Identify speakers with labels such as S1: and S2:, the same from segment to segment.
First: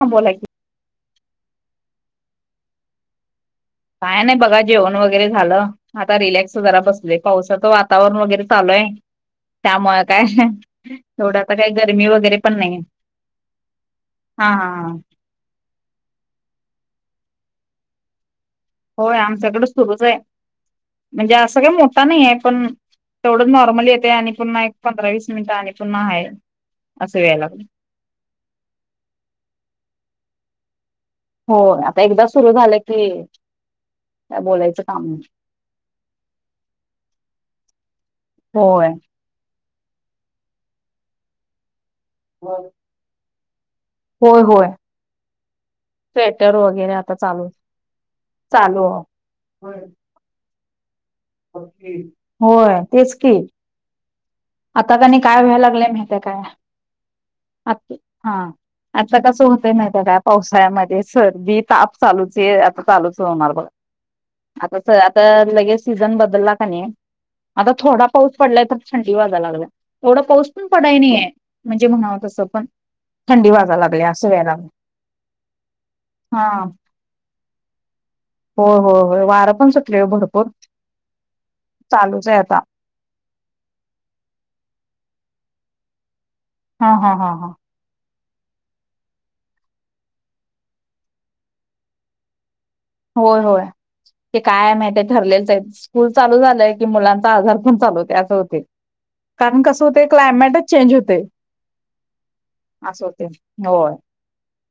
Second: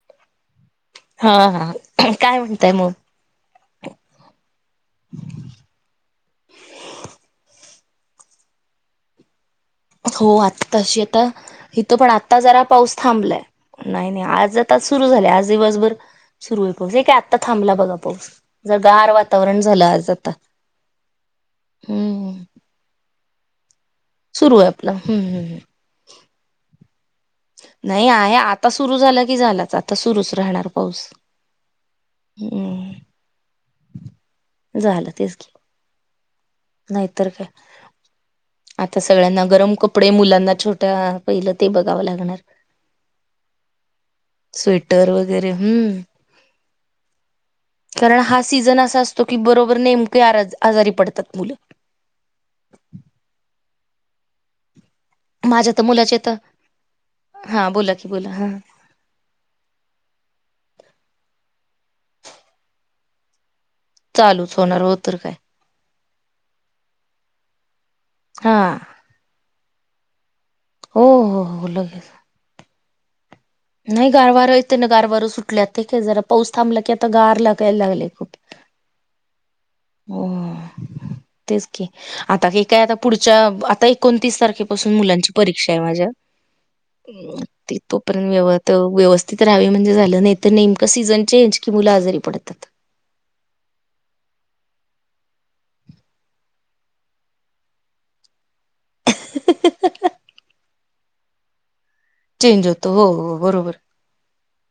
S1: हां बोला की...
S2: हा हा काय म्हणताय मग...
S1: काय नाही बघा जेवण वगैरे झालं तावरून वगैरे चालोय...
S2: हो आ तशी आता
S1: काही
S2: इथं
S1: गरमी
S2: पण
S1: वगैरे
S2: आता जरा
S1: नाही
S2: पाऊस थांबलाय. नाही नाही
S1: हा
S2: आज
S1: हा
S2: आ
S1: हा
S2: सुरू झाले आज दिवसभर सुरू आहे पाऊस हे काय आता थांबला बघा पाऊस.... जर गार
S1: होय
S2: वातावरण
S1: आमच्याकडे
S2: झालं
S1: सुरूच
S2: आज
S1: आहे
S2: आता
S1: म्हणजे असं काय मोठा नाही
S2: हम्म
S1: आहे पण... तेवढं नॉर्मल येते आणि
S2: सुरू
S1: पुन्हा
S2: आहे
S1: एक
S2: आपलं
S1: पंधरा वीस
S2: हम्म
S1: मिनिटं
S2: हम्म
S1: आणि पुन्हा आहे. असं यायला लागलं
S2: नाही आहे आता सुरू झाला की झालाच आता सुरुच राहणार पाऊस....
S1: हो आता एकदा सुरु झालं की,
S2: हम्म
S1: बोलायचं
S2: झालं
S1: काम.
S2: तेच की नाहीतर काय
S1: होय
S2: आता सगळ्यांना गरम कप कपडे मुलांना छोट्या पहिलं ते बघावं लागणार.
S1: होय होय
S2: स्वेटर वगैरे हम्म.
S1: येने आता चालू.
S2: कारण हा सीझन
S1: चालू
S2: असा असतो की बरोबर नेमके आराद आजारी पड
S1: होय तेच की. आता काणी काय व्हायला
S2: माझ्या तर
S1: लागले माहित
S2: मुलाचे
S1: हे
S2: तर
S1: काय
S2: हा बोला की बोला
S1: हा आता कस होत नाही का पावसाळ्यामध्ये सर्दी ताप चालूच आहे आता चालूच होणार बघ.
S2: चालूच
S1: आता
S2: होणार
S1: स
S2: हो तर
S1: आता
S2: काय
S1: लगेच सीझन बदलला का नाही आता थोडा पाऊस पडलाय
S2: हा
S1: तर थंडी वाजाय लागलाये थोडा पाऊस पण पडाय
S2: हो
S1: नाही आहेे
S2: हो हो
S1: म्हणजे
S2: लगेच
S1: म्हणावं तसं पण थंडी वाजायला
S2: नाही
S1: लागल्या असं
S2: गारवार
S1: व्हायला लागलं.
S2: येत ना गारवार सुटल्यात ते का जरा पाऊस थांबला की आता गार लागायला लागले खूप.
S1: हो हो हो वारं पण सुटले
S2: हो
S1: भरपूर
S2: तेच क
S1: चालूच आहे
S2: आता का काय आता पुढच्या आता एकोणतीस तारखेपासून मुलांच्या परीक्षा आहे माझ्या
S1: हा हा हा हा.
S2: ते तो पर्यंत व्य व्यवस्थित राहावी म्हणजे झालं नाही तर नेमकं सीझन चेंज कि मुलं आजारी पडतात.
S1: होय होय. ते काय महित ठरलेच आहे स्कूल चालू झालंय की मुलांचा आजार पण चालू होते असं होते कारण कसं होते क्लायमेटच चेंज होते.
S2: चेंज होतो
S1: असं
S2: हो
S1: होते
S2: हो बरोबर.
S1: होय.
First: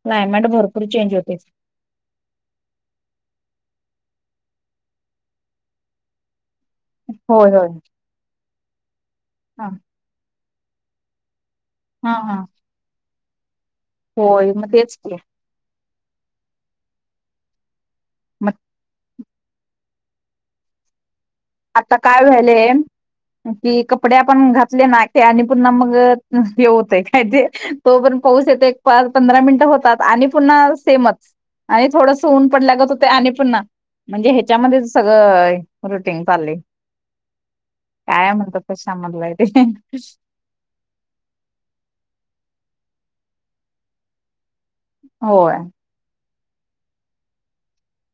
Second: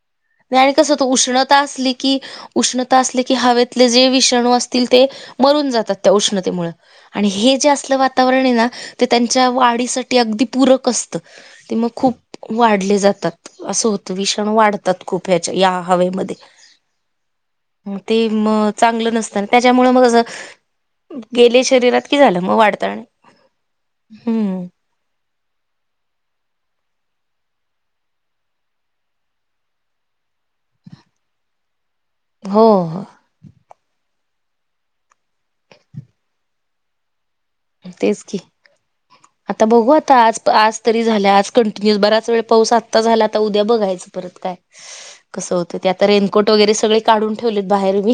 S1: क्लायमेट
S2: नाही आणि
S1: भरपूर
S2: कसं होत
S1: चेंज होते.
S2: उष्णता असली की उष् णता अस की हवेतले जे विषाणू असतील ते मरून जातात त्या उष्णतेमुळे आणि
S1: होय
S2: हे
S1: होय
S2: जे असलं वातावरण आहे ना ते त्यांच्या वाढीसाठी अगदी पूरक असत. ते मग खूप वाढले जातात अस होतविषण
S1: होय मग तेच
S2: वाढतात
S1: की
S2: खूप ह्याच्या या हवेमध्ये ते म
S1: मग
S2: चांगलं नस तर त्याच्यामुळे मग असं गेले
S1: आता
S2: शरीरात की
S1: काय
S2: झालं
S1: व्हाले
S2: मग वाढता आणि
S1: कि कपडे आपण
S2: हम्म
S1: घातले ना आणि पुन्हा मग हे होतय काय ते तो पण पाहस येतो एक पंधरा मिनिटं होतात पुन्हा सेम आणि थोड सवन पडल्या गत हो ते आणि पण म्हणजे ह्याच्यामध्ये सगळं [unintelligible]
S2: तेच
S1: काय
S2: की.
S1: म्हणतात कश्या
S2: आता बघू आता आज आज तरी झाल्या आज कंटिन्युस बराच वेळ पाऊस आत्ता झाला आता उद्या बघायचं परत काय
S1: होय
S2: कसं होतं ते आता रेन फोट वगैरे सगळे काढून ठेवलेत बाहेर मी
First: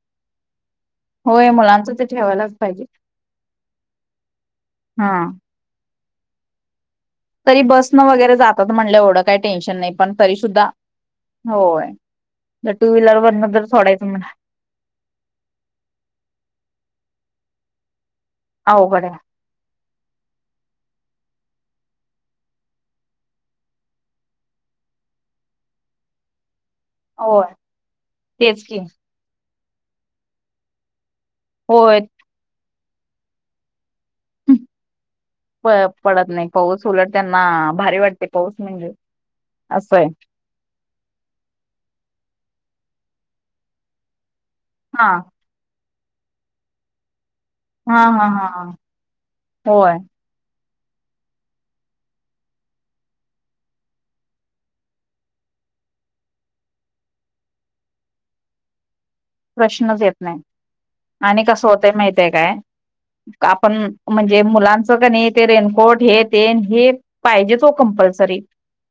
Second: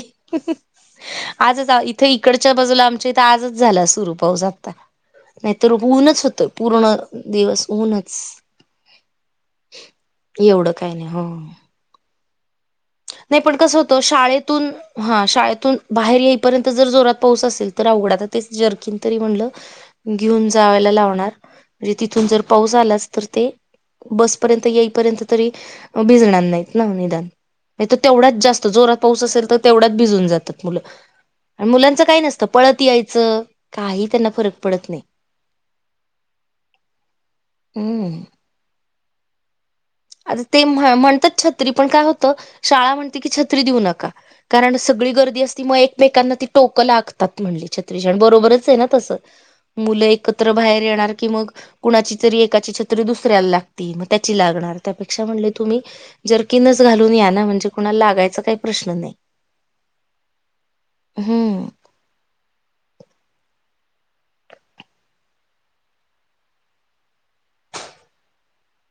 S1: होय
S2: आजच
S1: मुलांच ते
S2: इथे इकडच्या
S1: ठेवायलाच
S2: बाजूला
S1: पाहिजे
S2: आमच्या इथे आजच झाला सुरू
S1: हा
S2: [unintelligible] नाहीतर होऊनच होत पूर्ण
S1: तरी
S2: दिवस
S1: बस न
S2: ऊनच
S1: वगैरे जातात म्हणलं एवढं काही टेन्शन नाही पण तरी सुुद्धा
S2: एवढं काही नाही हो
S1: होय. जर टू व्हीलर
S2: नाही
S1: वरन
S2: पण
S1: जर
S2: कस होत
S1: सोडायचं म्हणा
S2: शाळेतून हा शाळेतून बाहेर येईपर्यंत जर जोरात पाऊस असेल तर अवघडा ते जर्कीन
S1: अवघड आहे.
S2: तरी म्हणलं घेऊन जावायला लावणार म्हणजे तिथून जर पाऊस आलाच तर ते बसपर्यंत येईपर्यंत तरी भिजणार नाहीत निदान
S1: होय.
S2: तर तेवढाच
S1: तेच
S2: जास्त
S1: की
S2: जोरात पाऊस असेल तर तेवढ्याच भिजून जातात मुलं आणि
S1: होय
S2: मुलांचं काय नसतं पळत यायचं काही त्यांना फरक पडत नाही
S1: प पडत नाही पाऊस उलट त्यांना भारी
S2: हम्म
S1: वाटते पाऊस म्हणजे. असंय
S2: आता ते म्हणतात छत्री पण काय होतं शाळा म्हणते की छत्री देऊ नका कारण
S1: हा
S2: सगळी गर्दी असती मग एकमेकांना ती टोकं लाग म्हणता म्हणली
S1: हा
S2: छत्रीजण
S1: हा हा हा.
S2: बरोबरच आहे ना तसं
S1: होय
S2: मुलं एकत्र बाहेर येणार म कुणाची तर एकाची छत्री दुसऱ्याला लागती मग त्याची लागणार. त्यापेक्षा म्हणले तुम्ही जरकीिनच घालून या ना म्हणजे कुणाला लागायचा काही प्रश्न नाही.
S1: प्रश्नच येत नाही आणि कस
S2: हम्म
S1: होतय माहितय काय? पण म्हणजे मुलांचं क नाही ते रेनकोट हे तेन हे पाहिजेच हो कंपल्सरी.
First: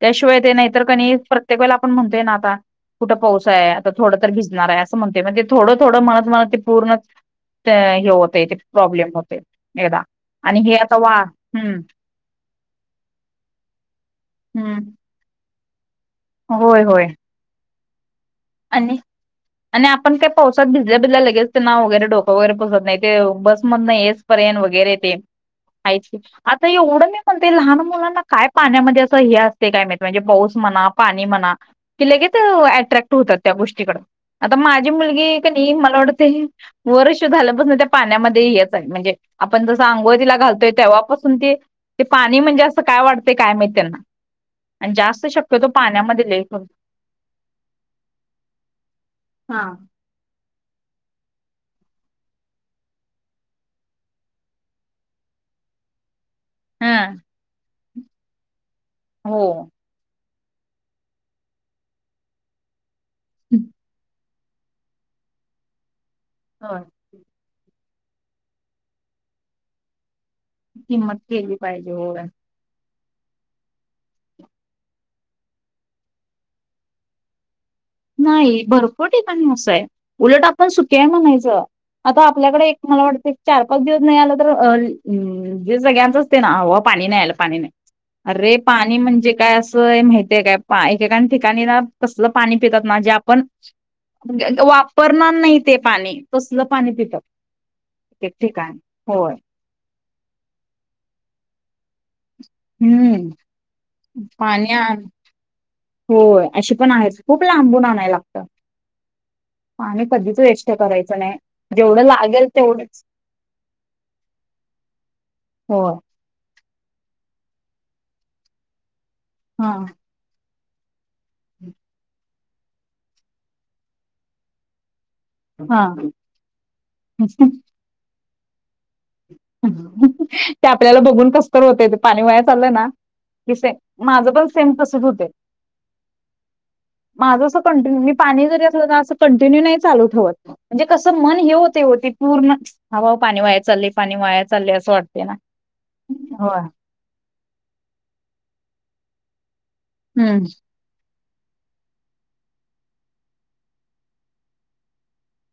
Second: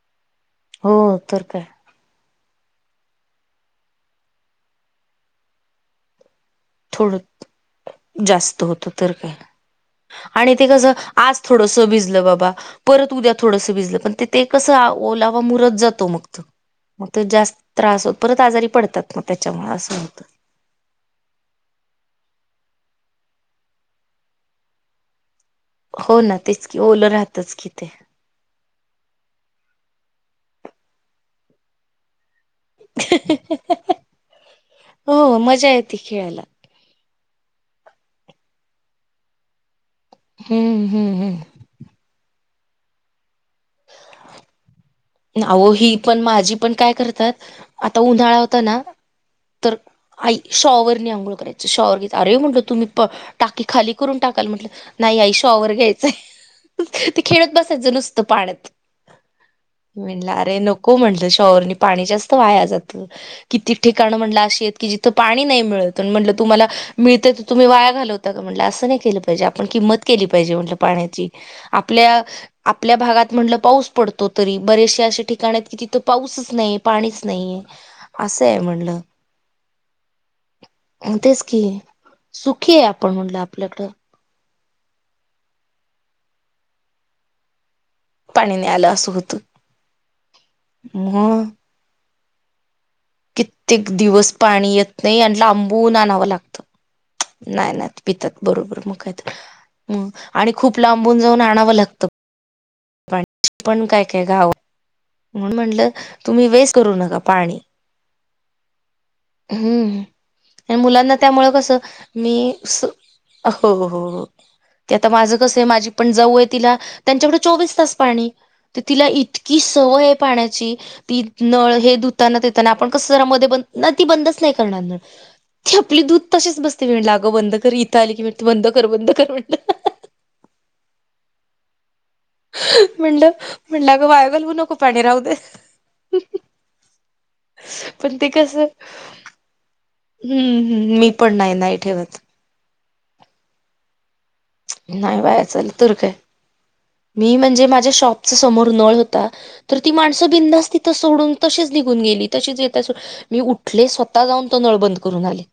S1: त्याशिवाय ते नाही तर क
S2: हो तर
S1: प्रतेक
S2: काय
S1: वेळला आपण म्हणतोय ना आता कुठ पाऊस आहे, आता थोड भिजणार असं म्हण तोय म्हजे थोड थोडं म्हणत म्हणत ते
S2: थोडच
S1: हे होतय ते प्रॉब्लेम होतय एकदा.
S2: आणि ते
S1: हे
S2: कसं
S1: आता वा
S2: आज
S1: हम्म
S2: थोडस भिजलं बाबा परत उद्या थोडस भिजलं पण ते ते कसं
S1: हम्म
S2: ओ लावा मुरत जातो तो
S1: होय
S2: मग
S1: होय
S2: तो जास्त त्रास होतो.
S1: आणि आणि आपण काय पावसात भिजल्या भिजल्या लगेच ना वगैरे डोकं वगैरे पुसत नाही, ते बस मध नाही येस पर्यंत वगैरे ते हायची
S2: हो ना तेच
S1: आता
S2: की ओलं
S1: एवढं म्हणते
S2: राहतच कि
S1: लहान
S2: ते
S1: मुलांना काय पाण्यामध्ये असं हे असते काय माहित? म्हणजे पाऊस मना पाणी म्हणा की लगेच अट्रॅक्ट होतात त्या गोष्टीकड आता माझी
S2: हो
S1: मुलगी
S2: मजा
S1: कनाय
S2: येते
S1: मला
S2: खेळायला
S1: वाटतंय वर्ष झाल्यापासून ते पाण्यामध्ये येत आहे म्हणजे आपण जस अंघोळ तिला घालोय
S2: हम्म हम्म हम्म
S1: तेव्हापासून ते पाणी म्हणजे असं काय वाटत ते काय माहीत त्यांना आणि जास्त शक्यतो
S2: अहो ही पण
S1: पाण्यामध्ये लय
S2: माझी पण काय करतात आता उन्हाळा होता ना तर आई शॉवर ने आंघोळ करायच शॉवर करायचे, अरे म्हटल तुम्ही प टाकी खाली करून टाकाल म्हटलं नाही आई शॉवर घ्यायचय
S1: हा
S2: ते खेळत बसायचं नुसतं पाण्यात.
S1: हो.
S2: ते नको म्हणलं शाँवर ने पाणी जास्त वाया जात कितीक ठिकाण म्हणलं शेत की जिथ पाणी नाही मिळत, म्हटलं तुम्हाला
S1: होय
S2: मिळते तर तुम्ही वाया घालवता का म्हणलं आस नाय केलं पाहिजे किंमत म्हणजे पाण्याची केली पाहिजेल
S1: किंमत
S2: पाण्याची
S1: केली पाहिजे
S2: आपल्या
S1: होय
S2: आपल्या आपल्या भागात म्हणलं पाऊस पडतो, तरी बरेचसे अशे ठिकाण आहेत की तिथं पाऊसच नाहीये पाणीच नाहीये. असं आहे
S1: नाही
S2: म्हणलं
S1: भरपूर ठिकाणी असंय उलट आपण सुक्या आहे
S2: तेच की
S1: म्हणायचं. आता आपल्याकडे एक
S2: सुखी आहे
S1: मला
S2: आपण
S1: वाटतं
S2: म्हणलं
S1: चार पाच
S2: आपल्याकडं
S1: दिवस नाहीआल तर जे सगळ्यांचच ते ना हव पाणी नाही आलं पाणी नाही. अरे
S2: नाही आलं
S1: पाणी
S2: असं
S1: म्हणजे
S2: होतं
S1: काय असं माहितय काय एक एका
S2: मग
S1: ठिकाणी ना कसलं पाणी पितात ना जे आपण
S2: कित्येक दिवस
S1: ग
S2: पाणी येत नाही,
S1: वापरणार
S2: आणि
S1: ते
S2: लांबून
S1: पाणी
S2: आणावं लागतं.
S1: तसलं पाणी पितात
S2: नाही नाही
S1: एक
S2: पितात
S1: ठिकाणी
S2: बरोबर म काय
S1: होय
S2: तर! आणि खूप लांबून जाऊन आणावं लागतं.
S1: हम्म.
S2: पाणी पण काय काय गाव
S1: पाणी आण,
S2: म्हणून म्हटलं तुम्ही
S1: होय
S2: वेस्ट
S1: अशी पण
S2: करू
S1: आहे
S2: नका
S1: खूप
S2: पाणी
S1: लांबून आणायलागत. [inaudible]
S2: हम्म ह्या मुलांना
S1: करायचं नाही
S2: त्यामुं कसं
S1: जेवढं
S2: मी
S1: लागेल तेवढंच
S2: हो हो ते आता माझं कसं आहे
S1: हो
S2: माझी पण जाऊय तिला त्यांच्या कडे चोवीस तास पाणी तर तिला इतकी
S1: हा
S2: सवय आहे पाण्याची! ती नळ हे धुतानाताना आपण कस जरा मध्ये ब ती बंदच नाही करणार नळ. ते
S1: हा
S2: आपले दूध तसेच बसते, आग बंद कर इथं आली की बंद कर बंद कर. म्हटलं
S1: ते आपल्याला बघून कसततरी होत. पाणी वया चाललंय ना
S2: म्हणलं
S1: की
S2: म्हणलं
S1: सेमा
S2: अगं वाया
S1: माझं पण
S2: घालवू
S1: सेम
S2: नको पाणी
S1: तसच
S2: राहू
S1: होत.
S2: दे.
S1: माझं अस कंटिन्यू मी
S2: पण ते
S1: पाणी जरी
S2: कसं
S1: असलं ना अस कंटिन्यू नाही चाल होय म्हणजे
S2: हम्म मी
S1: कसं
S2: पण
S1: मन हे
S2: नाही
S1: हो
S2: नाही
S1: ते हो ते
S2: ठेवत.
S1: पूर्ण हव पाणी वाया चाले पाणी वाया! चाललंय असं
S2: नाही
S1: वाटतंय ना.
S2: बाया चल तरु काय?
S1: होय.
S2: मी म्हणजे माझ्या शॉपचा समोर नळ होता तर ती माणसं
S1: हम्म.
S2: बिंधास्त तिथं सोडून तशीच निघून गेली तशीच येत मी उठले स्वतः जाऊन तो नळ बंद करून आले.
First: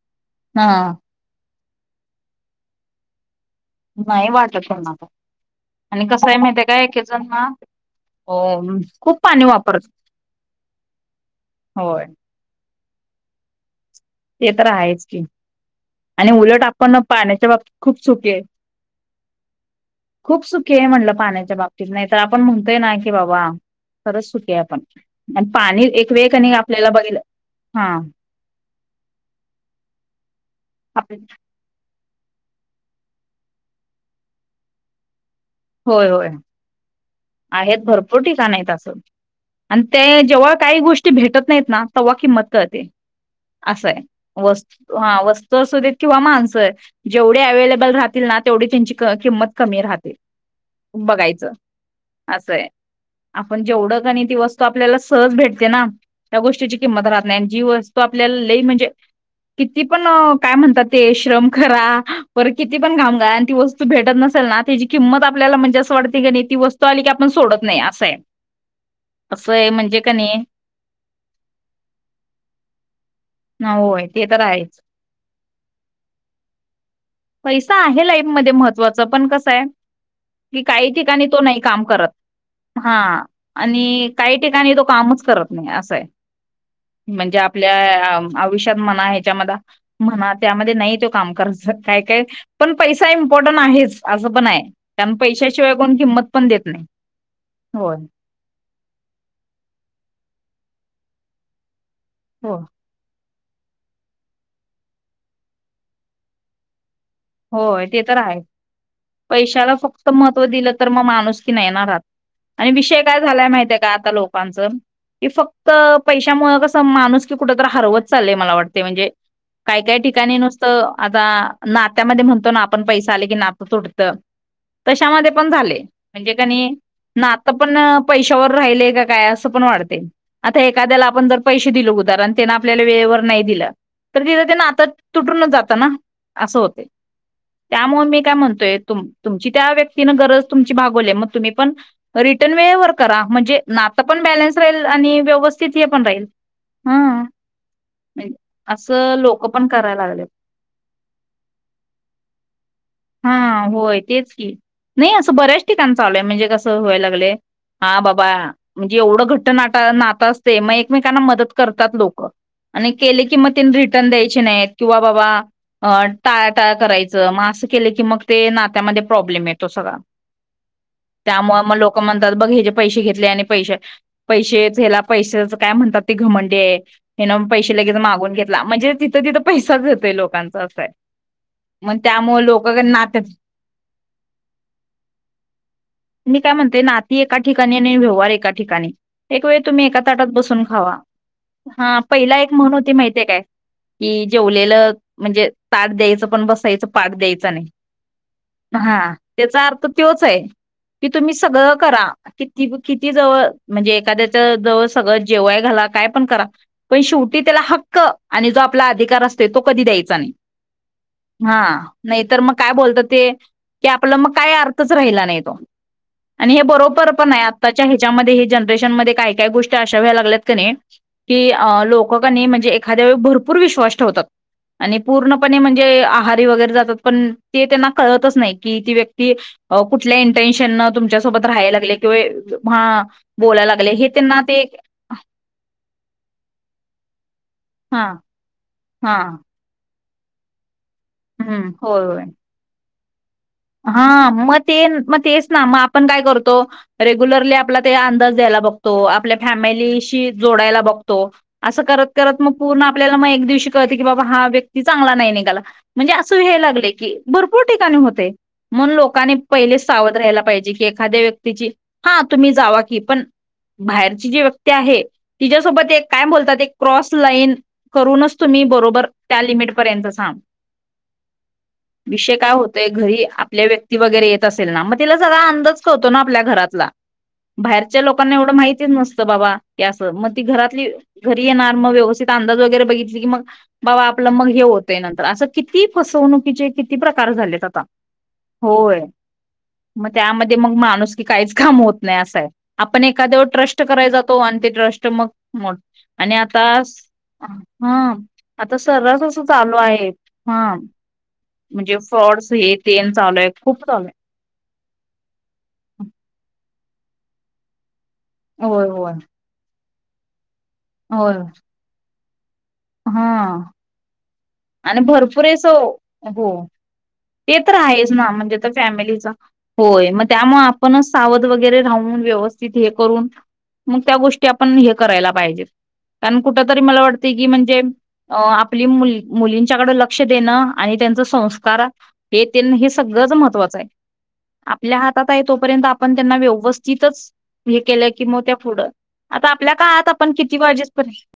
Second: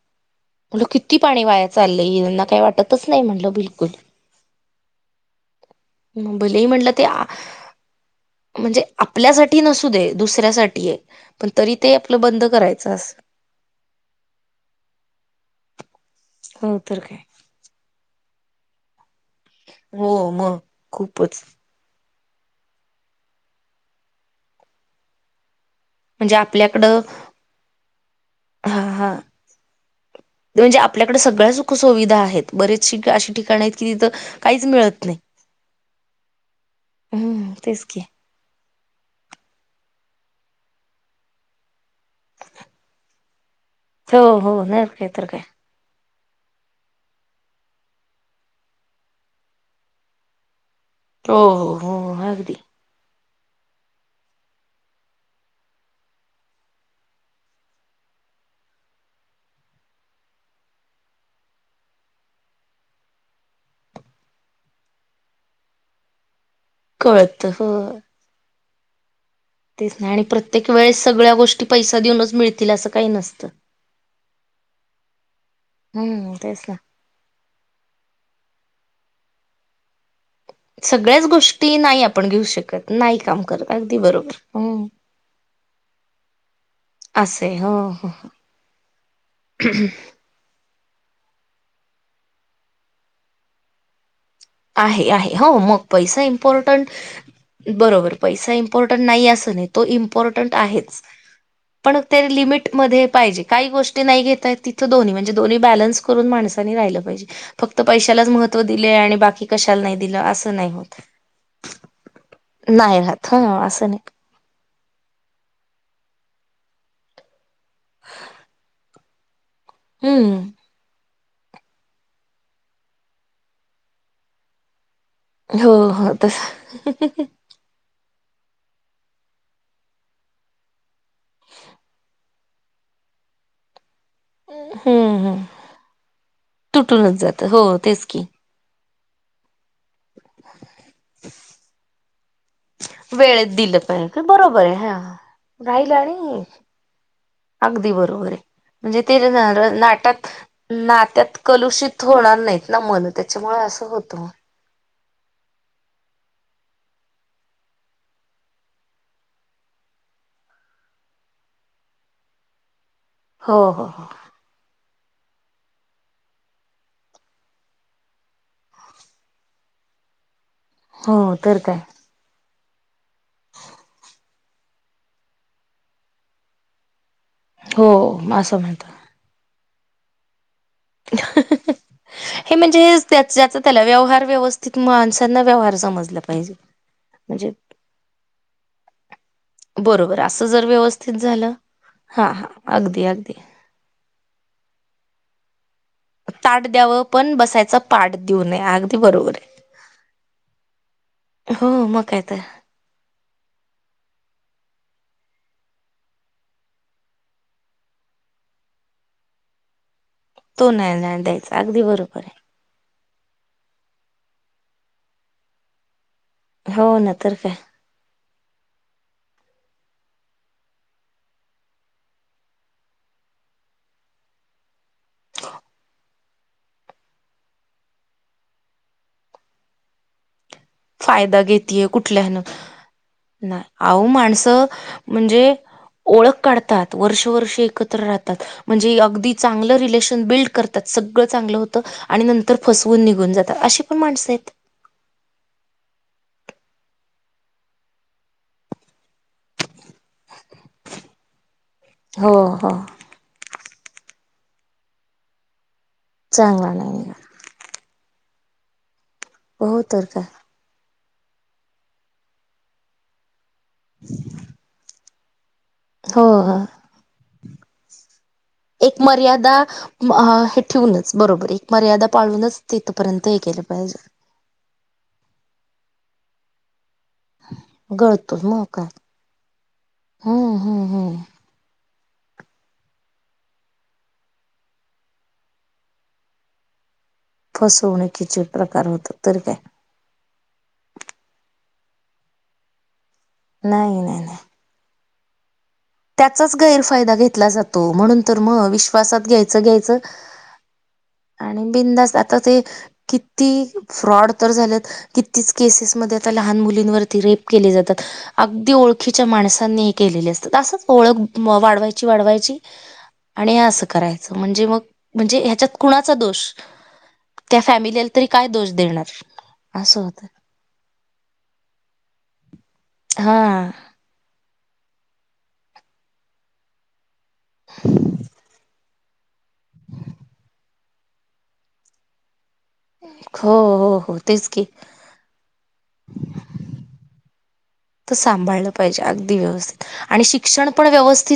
S2: म्हणल
S1: हा.
S2: किती पाणी वाया चाललंय त्यांना काही वाटतच नाही म्हटलं बिलकुल.
S1: नाही वाटत पनाता आणि कसं आहे माहिती आहे
S2: भलेही
S1: काय
S2: म्हटलं
S1: एके
S2: ते
S1: जणना
S2: म्हणजे आपल्यासाठी नसू दे दुसऱ्यासाठी पण तरी ते
S1: होय.
S2: आपलं बंद करायचं अस
S1: ते तर आहेच की आणि उलट
S2: हो
S1: आपण
S2: तर काय
S1: पाहण्याच्या बाबतीत खूप सुखे
S2: हो
S1: खूप
S2: मग
S1: सुखे आहे म्हणलं
S2: खूपच
S1: पाण्याच्या बाबतीत नाही तर आपण म्हणतोय ना की बाबा खरंच सुके आहे आपण पाणी एक वेळ
S2: म्हणजे
S1: कनी आपल्याला
S2: आपल्याकडं
S1: बघितलं हा
S2: हा हा ते म्हणजे
S1: आप
S2: आपल्याकडे सगळ्या सुखसुविधा आहेत बरेच अशी ठिकाण आहेत की तिथं काहीच मिळत नाही
S1: होय होय
S2: हम्म
S1: आहेत
S2: तेच की
S1: भरपूर ठिकाण आहेतं आणि ते जेव्हा काही गोष्टी भेटत नाहीत ना तेव्हा किंमत करते असं आहे
S2: हो हो नाही
S1: वस्त
S2: काय
S1: हा
S2: तर काय.
S1: वस्तू सुध किंवा माणसं जेवढे अवे्हेलेबल राहतील ना तेवढी त्यांची किंमत कमी राहतील
S2: हो
S1: बघायचं
S2: हो हो अगदी
S1: असंय आपण जेवढं का नाही ती वस्तू आपल्याला सहज भेटते ना त्या गोष्टीची किंमत राहत नाही आणि जी वस्तू आप आपल्याला लई म्हणजे किती पण काय म्हणतात ते श्रम करा परर किती पण काामगा आणि ती वस्तू भेटत नसते त्याची किंमत आपल्याला म्हणजे असं वाटते की नाही ती वस्तू आली की आपण
S2: कळत
S1: सोडत
S2: हो.
S1: नाही असंय
S2: तेच नाही आणि प्रत्येक वेळेस सगळ्या गोष्टी पैसा देऊनच मिळतील असं काही नसतं
S1: होय, ते तर आहेच
S2: हम्म तेच ना
S1: पैसा आहे लाईफमध्येध्ये महत्वाचा पण कसं आहे कि काही ठिकाणी
S2: सगळ्याच
S1: तो नाही
S2: गोष्टी
S1: काम
S2: आपण घेऊ
S1: करत
S2: शकत
S1: हा
S2: नाही काम करत अगदी
S1: आणि
S2: बरोबर.
S1: काही ठिकाणी तो
S2: हम्म.
S1: कामच करत नाही असंय म्हणजे
S2: असे हो
S1: आपल्या
S2: हो
S1: आयुष्यात म्हणा ह्याच्यामध्ये म्हणा त्यामध्ये नाही का काय काय पण प इम्पर् आहे
S2: आहे
S1: कारण
S2: आहे हो
S1: पैशाशिवाय
S2: मग
S1: कोण
S2: पैसा
S1: किंमत पण देत नाही.
S2: इम्पॉर्टंट
S1: होय.
S2: बरोबर पैसा इम्पॉर्टंट नाही असं नाही तो इम्पॉर्टंट आहे पण त्या
S1: हो
S2: लिमिट मध्ये पाहिजे काही गोष्टी नाही घेत आहेत तिथं दोन्ही म्हणजे दोन्ही बलन्स करून माणसानी राहिलं फक्त पैशलाच महत्व दिलेय आणि बाकी
S1: देशाला
S2: कशाला नाही
S1: फक्त
S2: दिलं
S1: महत्व
S2: असं नाही
S1: दिलं तर
S2: होत.
S1: मग माणूस की नाहीेणारहात आणि
S2: नाही
S1: विषय काय
S2: राहत
S1: झालाय
S2: हा
S1: माहिती आहे
S2: असं
S1: का
S2: नाही.
S1: आता लोकांचं की फक्त पैशामुळेळ कसं माणूस की कुठ तर हरवत चालय मला वाटते म्हणजे काय काय ठिकाणी
S2: हम्म
S1: नुसतं आता नात्यामध्ये म्हणतो ना आपण पैसे आले की नातं तुटत तशामध्ये पण
S2: हो
S1: झाले
S2: हो
S1: म्हणजे
S2: तस
S1: काणी ना आता पण पशावर राहि काय अस पण वा ए्या आपण पै दि आपल्या नाही दि तर तिथ त्यांना आता
S2: हम्म हम्म
S1: तुटूनच जात ना अस होते
S2: तुटूनच जात हो तेच
S1: त्यामुळे मी
S2: की
S1: काय म्हणतोय तुम तुमची त्या व्यक्ती ग तुम् वरा
S2: वेळेत दिलं पाहिजे बरोबर आहे
S1: म्हणण
S2: हा.
S1: आणि व्यवस्थित हे
S2: राहिलं
S1: पण राहील
S2: आणि
S1: हा
S2: अगदी बरोबर आहे म्हणजे
S1: असं
S2: ते
S1: लोक
S2: नाट
S1: पण करायला लागलेत.
S2: नात्यात कर प्रलुषित होणार नाहीत ना मन त्याच्यामुळे
S1: हा
S2: असं
S1: होय
S2: होतं
S1: तेच की नाही असं बऱ्याच ठिकाण चालूय म्हणजे कसं व्हाय लागले हा बाबा म्हणजे एवढं घट्ट नाट नातं असते मग एकमेकांना मदत करतात लोकं आणि केले की मग
S2: हो
S1: तिने
S2: हो
S1: रिटर्न
S2: हो
S1: द्यायचे नाही किंवा बाबा अ टाळा टाळ करायचं मग असं केलं की मग ते नात्यामध्ये प्रॉब्लेम येतो सगळा
S2: हो तर
S1: त्यामुळे मग
S2: काय
S1: लोक म्हणतात बघ ह पैसे घेतले आणि पैश पैसेला पैशाच काय म्हणतात ते घमंडी हे नाग पैसे
S2: हो
S1: लगेच मागून
S2: असं
S1: घेतला
S2: म्हणतात.
S1: म्हणजे तिथं तिथं पैसाच येतोय लोकांचा असं आहे
S2: [unintelligible]
S1: मग त्यामुळे
S2: हे
S1: लोक
S2: म्हणजे त्या
S1: नात्यात
S2: ज्याचा त्याला व्यवहार व्यवस्थित माणसांना व्यवहार समजला पाहिजे
S1: ते नाती एका
S2: म्हणजे
S1: ठिकाणी आणि व्यवहार एका ठिकाणी एक वेळ तुम्ही एका
S2: बरोबर
S1: ताटात
S2: असं जर
S1: बसून खावा
S2: व्यवस्थित झालं
S1: हा पहिला
S2: हा
S1: एक म्हण होती
S2: अगदी
S1: माहितीये
S2: अगदी
S1: काय कि जेवलेलं म्हणजे ताट द्यायच पण
S2: ताट
S1: बसायच
S2: द्यावं
S1: पाट
S2: पण
S1: द्यायचा नाही
S2: बसायचा पाठ देऊ नये अगदी
S1: हा
S2: बरोबर आहे
S1: त्याचा अर्थ त्योच आहे कि तुम्ही सगळं
S2: हो मग
S1: करा
S2: काय तर
S1: किती किती जवळ म्हणजे एखाद्याच्या जवळ सगळं जेवाय घाला काय पण करा पण शेवटी त्याला हक्क आणि जो आपला अधिकार असो तो कधी द्यायचा नाही
S2: तो नाही नाही द्यायचा
S1: हा
S2: अगदी बरोबर
S1: नाही तरर
S2: आहे
S1: मग काय बोलत ते की आपला मग काय अर्थच राहिला नाही तो आणि हे
S2: हो
S1: बरोबर
S2: ना
S1: पण
S2: तर
S1: आहे
S2: काय
S1: आताच्या ह्याच्यामध्ये हे जनरेशन मध्ये काय काही गोष्टी अशा व्हाया लागल्यात का नाय की अं लोकं की नय म्हणजे एखाद्यावर भरपूर विश्वास ठेवतात. आणि पूर्णपणे म्हण जे आहारी वगैरे जातात पण ते त्यांना कळतंच नाही की ती व्यक्ती कुठल्या इन टेन्शनं ना
S2: फायदा
S1: तुमच्यासोबत राहायला
S2: घेतेय
S1: लागले
S2: कुठल्यान
S1: किवा हं.. बोलायला लागले हे त्यांना ते
S2: हेओळख काढतात वर्ष वर्ष ते एकत्र
S1: हा
S2: राहतात म्हणजे
S1: हा
S2: अगदी चांगलं रिलेशन बिल्ड करत त सगळं चांगलं
S1: हम्म
S2: होतं आणि नंतर फसवून निघून जात
S1: हा-मग-ते-मग तेच-ना पण काय करतो रेग्युलरली आपला त्याला अंदाज द्यायला बघतो आपल्या फॅमिली शी की जोडायला बघतो अस करत
S2: हो
S1: करत मग
S2: हो
S1: पूर्ण आपल्याला म एक दिवशी कळतं की बाबा हा व्यक्ती चांगला नाही निघाला म्हणजे असे हे
S2: चांगला
S1: लागलय
S2: नाही
S1: की
S2: निघाला.
S1: भरपूर ठिकाणी होतंय. म्हणून लोकांनी
S2: हो
S1: पहिलेच
S2: तर
S1: सावध
S2: काय
S1: राहायला पाहिजे की एखाद्या व्यक्तीची हा तुम्ही जावा की पण बाहेरची जी व्यक्ती आहे तिच्यासोबत एक
S2: हो
S1: काय
S2: हो.
S1: बोलतात एक क्रॉस लाईन करूनच तुम्ही
S2: एक
S1: बरोबर त्या
S2: मर्यादा
S1: लिमिट
S2: म-
S1: पर्यंतच हां
S2: अ, हे ठेवूनच बरोबर एक मर्यादा
S1: विषय काय
S2: पाळूनच
S1: होतोय घरी
S2: तिथपर्यंत हे केलं
S1: आपल्या व्यक्ती
S2: पाहिजे
S1: वगैरे येत असेल ना मग तिला जरा अंदाज कळतो ना आपल्या घरातला
S2: [unintelligible]
S1: बाहेरच्या लोकांना
S2: गळतो
S1: एवढं
S2: मग काय
S1: माहितीच नसतं बाबा की असं मग ती
S2: हम्म हम्म
S1: घरातली
S2: हम्म
S1: घरी येणार मग [unintelligible] अंदाज वगैरे बघितली की मग बाबा आपलं मग हे होतंय नंतर असं किती फसवणुकीचे किती प्रकार झालेत आता
S2: च [unintelligible] प्रकार
S1: होय
S2: होतात तर काय
S1: मग त्यामध्ये मग माणूस की काहीच काम होत नाही असंय आपण एखाद्यावर ट्रस्ट
S2: नाही
S1: कराया
S2: नाही नाही
S1: जातो आणि ते ट्रस्ट तर मग मो- आणि
S2: त्याचाच
S1: आता
S2: गैरफायदा घेतला जातो
S1: हा
S2: म्हणून तर मग
S1: आता सर्रास
S2: विश्वासात
S1: असं
S2: घ्यायचं
S1: चालू
S2: घ्यायचं
S1: आहे हा
S2: आणि
S1: म्हणजे
S2: बिंदास आता
S1: फ्रॉड्स
S2: ते
S1: हे तेन चालू आहे
S2: किती
S1: खूप चालू आहे
S2: फ्रॉड तर झालेत कितीच केसेसमध्ये आता लहान मुलींवरती रेप केले जातात, अगदी
S1: होय होय
S2: ओळखीच्या माणसांनी हे केलेले असतात असं ओळख
S1: होय
S2: वाढवायची वाढवाय
S1: हा
S2: म्हणजे मग
S1: आणि
S2: म्हणजे
S1: भरपूर अस
S2: ह्याच्यात कुणाचा दोष
S1: हो ते
S2: त्या
S1: तर
S2: फॅमिलीला
S1: आहेच
S2: तरी
S1: ना
S2: काय
S1: म्हणजे तर
S2: दोष देणार
S1: फॅमिलीचा
S2: असं
S1: होय मग
S2: होतं
S1: त्यामुळे आपणच सावध वगैरे राहून व्यवस स्थित हे करून
S2: हा
S1: मग त्या गोष्टी आप पण हे करायला पाहिजेत, कारण कुठे तरी मला वाटतंय की अ आपली मुल-मुलींच्याकडे लक्ष देणं आणि त्यांच संस्कार हे तेन हे सगळंच
S2: हो
S1: महत्त्वाचं आहे
S2: हो हो तेच की
S1: आपल्या हातात आहे तोपर्यंत आपण त्यांना व्यवस्थितच हे केलं
S2: तर
S1: की मग त्या
S2: सांभाळलं
S1: पुढं
S2: पाहिजे अगदी
S1: आता आपल्या
S2: व्यवस्थित
S1: का आत
S2: आणि
S1: आपण किती
S2: शिक्षण पण
S1: वाजेसपर्य
S2: व्यवस्थित